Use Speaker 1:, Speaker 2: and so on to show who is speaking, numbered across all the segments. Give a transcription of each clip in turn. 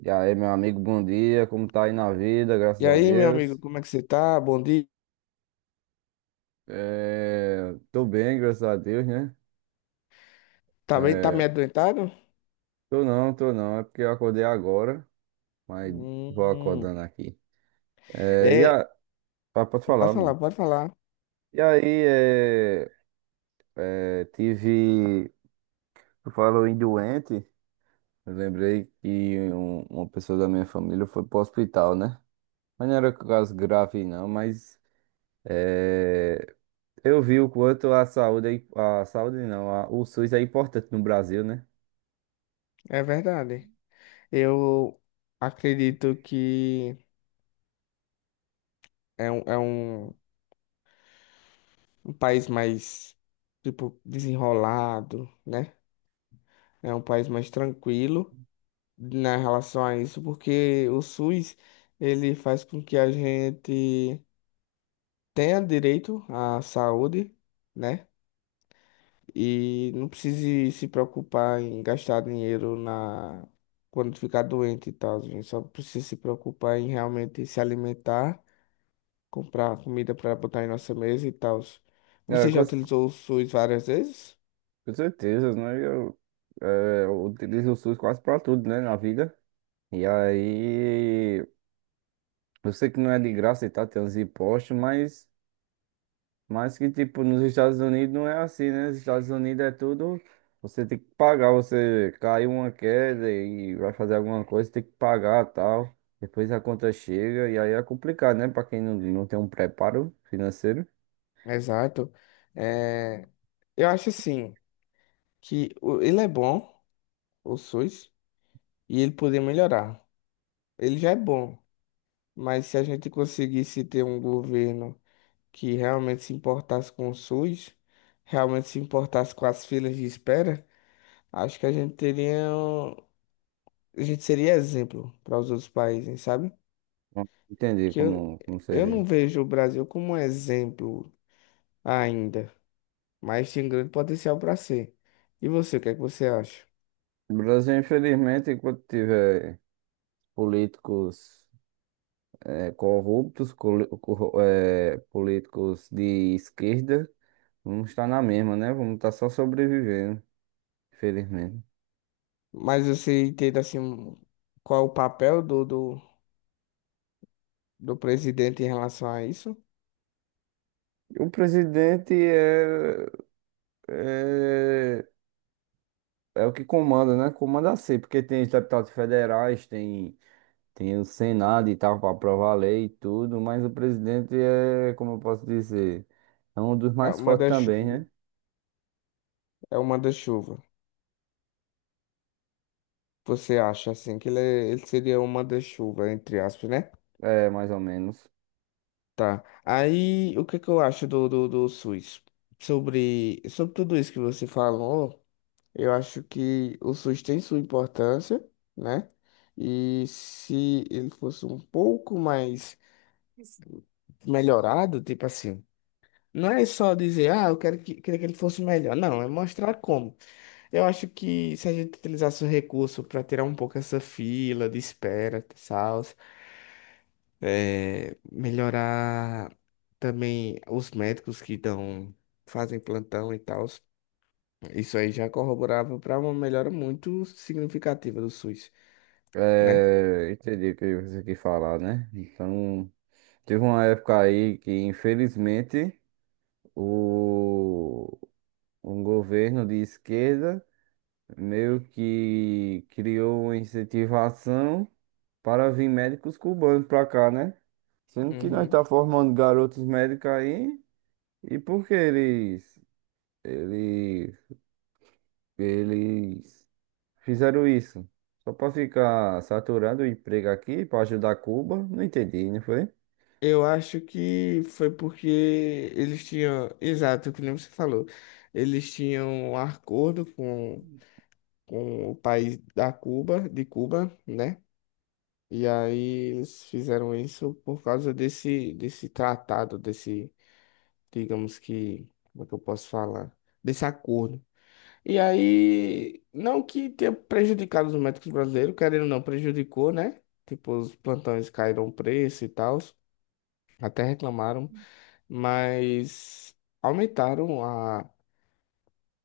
Speaker 1: E aí, meu amigo, bom dia. Como tá aí na vida? Graças
Speaker 2: E
Speaker 1: a
Speaker 2: aí, meu amigo,
Speaker 1: Deus.
Speaker 2: como é que você tá? Bom dia.
Speaker 1: É, tô bem, graças a Deus, né?
Speaker 2: Tá bem? Tá meio
Speaker 1: É,
Speaker 2: adoentado?
Speaker 1: tô não, tô não. É porque eu acordei agora, mas vou
Speaker 2: Hum.
Speaker 1: acordando aqui. É,
Speaker 2: É,
Speaker 1: ah, pode
Speaker 2: pode
Speaker 1: falar,
Speaker 2: falar,
Speaker 1: mano.
Speaker 2: pode falar.
Speaker 1: E aí, é, Tive... tu falou em doente. Eu lembrei que uma pessoa da minha família foi pro hospital, né? Mas não era caso grave, não, mas é, eu vi o quanto a saúde, a saúde não, o SUS é importante no Brasil, né?
Speaker 2: É verdade. Eu acredito que é um, é um, um país mais, tipo, desenrolado, né? É um país mais tranquilo na relação a isso, porque o SUS, ele faz com que a gente tenha direito à saúde, né? E não precise se preocupar em gastar dinheiro na quando ficar doente e tal, gente. Só precisa se preocupar em realmente se alimentar, comprar comida para botar em nossa mesa e tal.
Speaker 1: É,
Speaker 2: Você já utilizou o SUS várias vezes?
Speaker 1: com certeza, né? Eu utilizo o SUS quase pra tudo, né, na vida. E aí, eu sei que não é de graça e tá, tem uns impostos, mas que tipo, nos Estados Unidos não é assim, né? Nos Estados Unidos é tudo, você tem que pagar, você caiu uma queda e vai fazer alguma coisa, tem que pagar tal. Depois a conta chega e aí é complicado, né? Pra quem não, não tem um preparo financeiro.
Speaker 2: Exato. É, eu acho assim que ele é bom, o SUS, e ele poderia melhorar. Ele já é bom, mas se a gente conseguisse ter um governo que realmente se importasse com o SUS, realmente se importasse com as filas de espera, acho que a gente seria exemplo para os outros países, sabe?
Speaker 1: Não entendi
Speaker 2: Que eu,
Speaker 1: como,
Speaker 2: eu
Speaker 1: seria.
Speaker 2: não vejo o Brasil como um exemplo ainda, mas tem grande potencial para ser. E você, o que é que você acha?
Speaker 1: O Brasil, infelizmente, enquanto tiver políticos corruptos, políticos de esquerda, vamos estar na mesma, né? Vamos estar só sobrevivendo, infelizmente.
Speaker 2: Mas você entende assim qual é o papel do presidente em relação a isso?
Speaker 1: O presidente é, é o que comanda, né? Comanda assim, porque tem os deputados federais, tem o Senado e tal, para aprovar a lei e tudo, mas o presidente é, como eu posso dizer, é um dos
Speaker 2: É o
Speaker 1: mais fortes também,
Speaker 2: manda-chuva.
Speaker 1: né?
Speaker 2: É o manda-chuva. Você acha assim que ele, ele seria uma manda-chuva, entre aspas, né?
Speaker 1: É, mais ou menos.
Speaker 2: Tá. Aí, o que que eu acho do SUS? Sobre tudo isso que você falou, eu acho que o SUS tem sua importância, né? E se ele fosse um pouco mais melhorado, tipo assim, não é só dizer, ah, eu quero que, queria que ele fosse melhor. Não, é mostrar como. Eu acho que se a gente utilizasse o recurso para tirar um pouco essa fila de espera, tal, é, melhorar também os médicos que dão, fazem plantão e tal. Isso aí já corroborava para uma melhora muito significativa do SUS, né?
Speaker 1: É, entendi o que você quis falar, né? Então, teve uma época aí que, infelizmente, o, um governo de esquerda meio que criou uma incentivação para vir médicos cubanos para cá, né? Sendo que nós
Speaker 2: Uhum.
Speaker 1: tá formando garotos médicos aí, e porque eles, eles, eles fizeram isso. Só pra ficar saturando o emprego aqui, pra ajudar Cuba. Não entendi, não foi?
Speaker 2: Eu acho que foi porque eles tinham, exato, que nem você falou, eles tinham um acordo com o país da Cuba, de Cuba, né? E aí eles fizeram isso por causa desse tratado, desse digamos que, como é que eu posso falar? Desse acordo. E aí, não que tenha prejudicado os médicos brasileiros, querendo ou não, prejudicou, né? Tipo, os plantões caíram o preço e tal, até reclamaram, mas aumentaram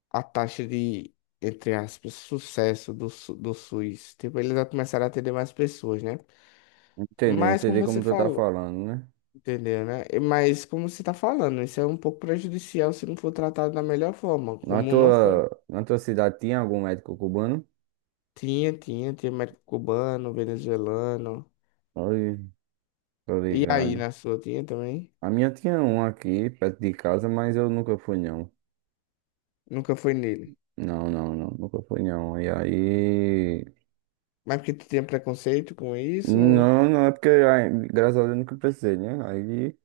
Speaker 2: a taxa de, entre aspas, sucesso do SUS. Tipo, eles já começaram a atender mais pessoas, né?
Speaker 1: Entendi,
Speaker 2: Mas
Speaker 1: entendi
Speaker 2: como
Speaker 1: como
Speaker 2: você
Speaker 1: tu tá
Speaker 2: falou,
Speaker 1: falando, né?
Speaker 2: entendeu, né? Mas como você tá falando, isso é um pouco prejudicial se não for tratado da melhor forma, como não foi.
Speaker 1: Na tua cidade tinha algum médico cubano?
Speaker 2: Tinha médico cubano, venezuelano.
Speaker 1: Oi, tô
Speaker 2: E aí,
Speaker 1: ligado.
Speaker 2: na sua, tinha também?
Speaker 1: A minha tinha um aqui, perto de casa, mas eu nunca fui, não.
Speaker 2: Nunca foi nele.
Speaker 1: Não, não, não, nunca fui, não. E aí.
Speaker 2: Mas porque tu tinha preconceito com isso?
Speaker 1: Não, não, é porque, ai, graças a Deus, eu nunca precisei, né? Aí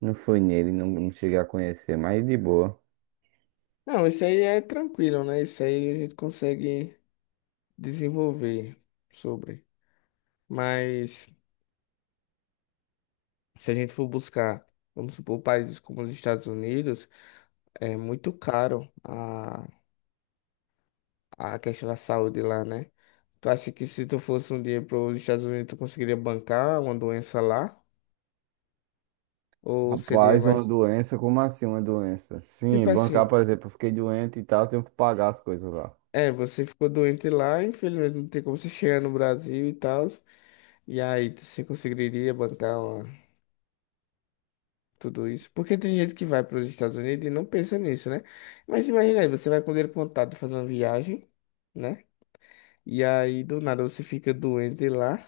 Speaker 1: não fui nele, não, não cheguei a conhecer, mas de boa.
Speaker 2: Não, isso aí é tranquilo, né? Isso aí a gente consegue desenvolver sobre. Mas se a gente for buscar, vamos supor, países como os Estados Unidos, é muito caro a questão da saúde lá, né? Tu acha que se tu fosse um dia para os Estados Unidos, tu conseguiria bancar uma doença lá? Ou seria
Speaker 1: Rapaz, uma
Speaker 2: mais.
Speaker 1: doença, como assim uma doença? Sim,
Speaker 2: Tipo assim,
Speaker 1: bancar, por exemplo, eu fiquei doente e tal, eu tenho que pagar as coisas lá.
Speaker 2: é, você ficou doente lá, infelizmente não tem como você chegar no Brasil e tal. E aí, você conseguiria bancar tudo isso? Porque tem gente que vai para os Estados Unidos e não pensa nisso, né? Mas imagina aí, você vai com dinheiro contado fazer uma viagem, né? E aí, do nada, você fica doente lá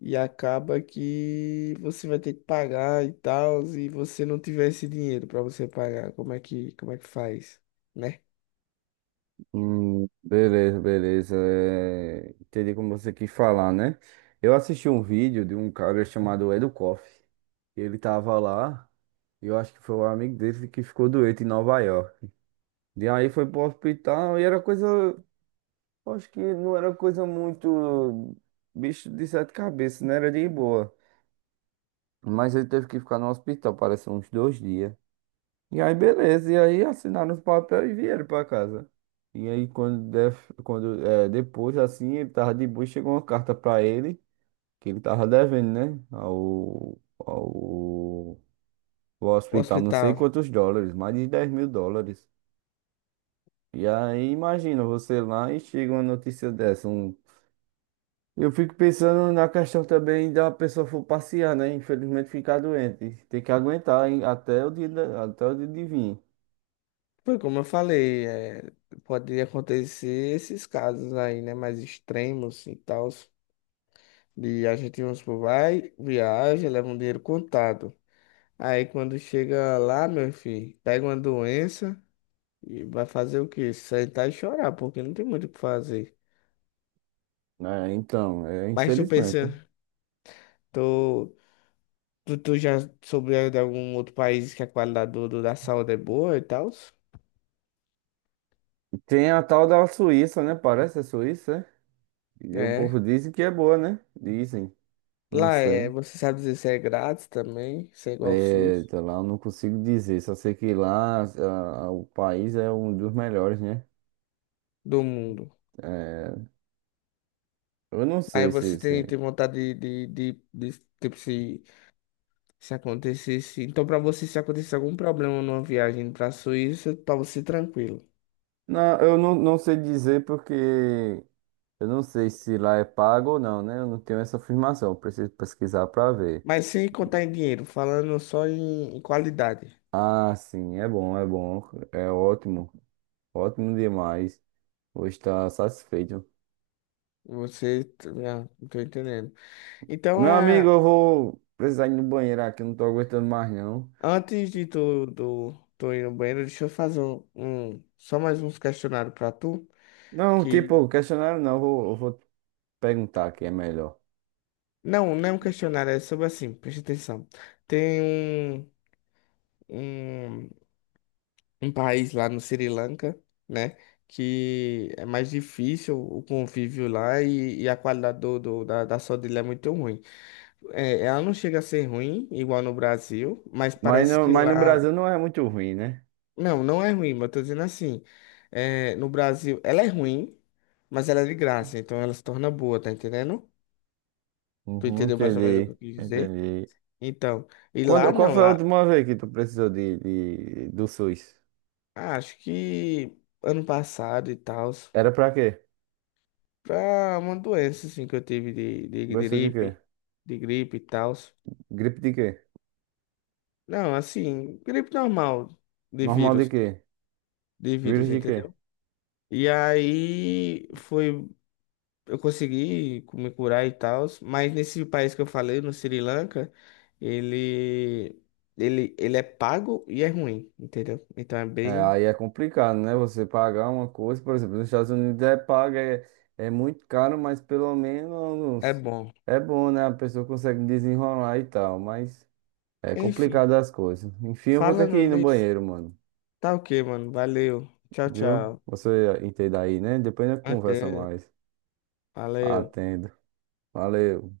Speaker 2: e acaba que você vai ter que pagar e tal, e você não tiver esse dinheiro para você pagar. Como é que faz, né?
Speaker 1: Beleza, beleza. Entendi como você quis falar, né? Eu assisti um vídeo de um cara chamado Edu Koff. Ele tava lá, e eu acho que foi um amigo dele que ficou doente em Nova York. E aí foi pro hospital e era coisa. Eu acho que não era coisa muito. Bicho de sete cabeças, não era de boa. Mas ele teve que ficar no hospital, parece uns 2 dias. E aí, beleza. E aí assinaram os papéis e vieram pra casa. E aí, quando, def- quando é, depois, assim, ele tava de boa, e chegou uma carta pra ele, que ele tava devendo, né? Ao
Speaker 2: O
Speaker 1: hospital, não sei
Speaker 2: hospital.
Speaker 1: quantos dólares, mais de 10 mil dólares. E aí, imagina você lá e chega uma notícia dessa. Eu fico pensando na questão também da pessoa for passear, né? Infelizmente, ficar doente. Tem que aguentar hein, até o dia de vir.
Speaker 2: Foi como eu falei, é, pode acontecer esses casos aí, né, mais extremos e tal, de a gente, vamos supor, vai, viaja, leva um dinheiro contado. Aí quando chega lá, meu filho, pega uma doença e vai fazer o quê? Sentar e chorar, porque não tem muito o que fazer.
Speaker 1: Né? Então,
Speaker 2: Mas tu
Speaker 1: infelizmente.
Speaker 2: pensa, tu, tu já soube de algum outro país que a qualidade da saúde é boa e tal?
Speaker 1: Tem a tal da Suíça, né? Parece a Suíça, é? E o povo
Speaker 2: É.
Speaker 1: dizem que é boa, né? Dizem, não
Speaker 2: Lá é,
Speaker 1: sei.
Speaker 2: você sabe dizer se é grátis também, se é igual ao
Speaker 1: É,
Speaker 2: SUS
Speaker 1: tá lá, eu não consigo dizer, só sei que lá o país é um dos melhores, né?
Speaker 2: do mundo.
Speaker 1: É, eu não
Speaker 2: Aí
Speaker 1: sei
Speaker 2: você
Speaker 1: se,
Speaker 2: tem,
Speaker 1: se.
Speaker 2: tem vontade tipo, se acontecesse. Então, pra você, se acontecesse algum problema numa viagem pra Suíça, pra você tranquilo.
Speaker 1: Não, eu não, não sei dizer porque eu não sei se lá é pago ou não, né? Eu não tenho essa afirmação, eu preciso pesquisar pra ver.
Speaker 2: Mas sem contar em dinheiro, falando só em, em qualidade.
Speaker 1: Ah, sim, é bom, é ótimo, ótimo demais. Vou estar satisfeito.
Speaker 2: Você, ah, não tô entendendo. Então,
Speaker 1: Meu
Speaker 2: é,
Speaker 1: amigo, eu vou precisar ir no banheiro aqui, eu não tô aguentando mais não.
Speaker 2: antes de tu, do, tu ir no banheiro, deixa eu fazer um, só mais uns questionários pra tu.
Speaker 1: Não,
Speaker 2: Que,
Speaker 1: tipo, questionário não, eu vou perguntar aqui, é melhor.
Speaker 2: não, não é um questionário, é sobre assim, presta atenção. Tem um. Um um país lá no Sri Lanka, né? Que é mais difícil o convívio lá e a qualidade da saúde lá é muito ruim. É, ela não chega a ser ruim, igual no Brasil, mas
Speaker 1: Mas
Speaker 2: parece
Speaker 1: no,
Speaker 2: que
Speaker 1: mas no
Speaker 2: lá.
Speaker 1: Brasil não é muito ruim, né?
Speaker 2: Não, não é ruim, mas eu tô dizendo assim. É, no Brasil, ela é ruim, mas ela é de graça, então ela se torna boa, tá entendendo? Tu
Speaker 1: Uhum,
Speaker 2: entendeu mais ou menos o que
Speaker 1: entendi,
Speaker 2: eu quis dizer?
Speaker 1: entendi.
Speaker 2: Então, e lá
Speaker 1: Quando, qual
Speaker 2: não,
Speaker 1: foi a
Speaker 2: lá
Speaker 1: última vez que tu precisou do SUS?
Speaker 2: ah, acho que ano passado e tal.
Speaker 1: Era pra quê?
Speaker 2: Pra uma doença, assim, que eu tive
Speaker 1: Gostou de quê?
Speaker 2: de gripe e tal.
Speaker 1: Gripe de quê?
Speaker 2: Não, assim, gripe normal, de
Speaker 1: Normal de
Speaker 2: vírus,
Speaker 1: quê?
Speaker 2: de
Speaker 1: Vírus
Speaker 2: vírus,
Speaker 1: de quê?
Speaker 2: entendeu? E aí foi, eu consegui me curar e tal, mas nesse país que eu falei, no Sri Lanka, ele, ele é pago e é ruim, entendeu? Então é
Speaker 1: É,
Speaker 2: bem,
Speaker 1: aí é complicado, né? Você pagar uma coisa, por exemplo, nos Estados Unidos é paga, é muito caro, mas pelo
Speaker 2: é
Speaker 1: menos
Speaker 2: bom.
Speaker 1: é bom, né? A pessoa consegue desenrolar e tal, mas é
Speaker 2: Enfim,
Speaker 1: complicado as coisas. Enfim, eu vou ter que
Speaker 2: falando
Speaker 1: ir no
Speaker 2: nisso,
Speaker 1: banheiro, mano.
Speaker 2: tá ok, mano, valeu, tchau,
Speaker 1: Viu?
Speaker 2: tchau,
Speaker 1: Você entende aí, né? Depois a gente conversa
Speaker 2: até,
Speaker 1: mais.
Speaker 2: valeu.
Speaker 1: Atendo. Valeu.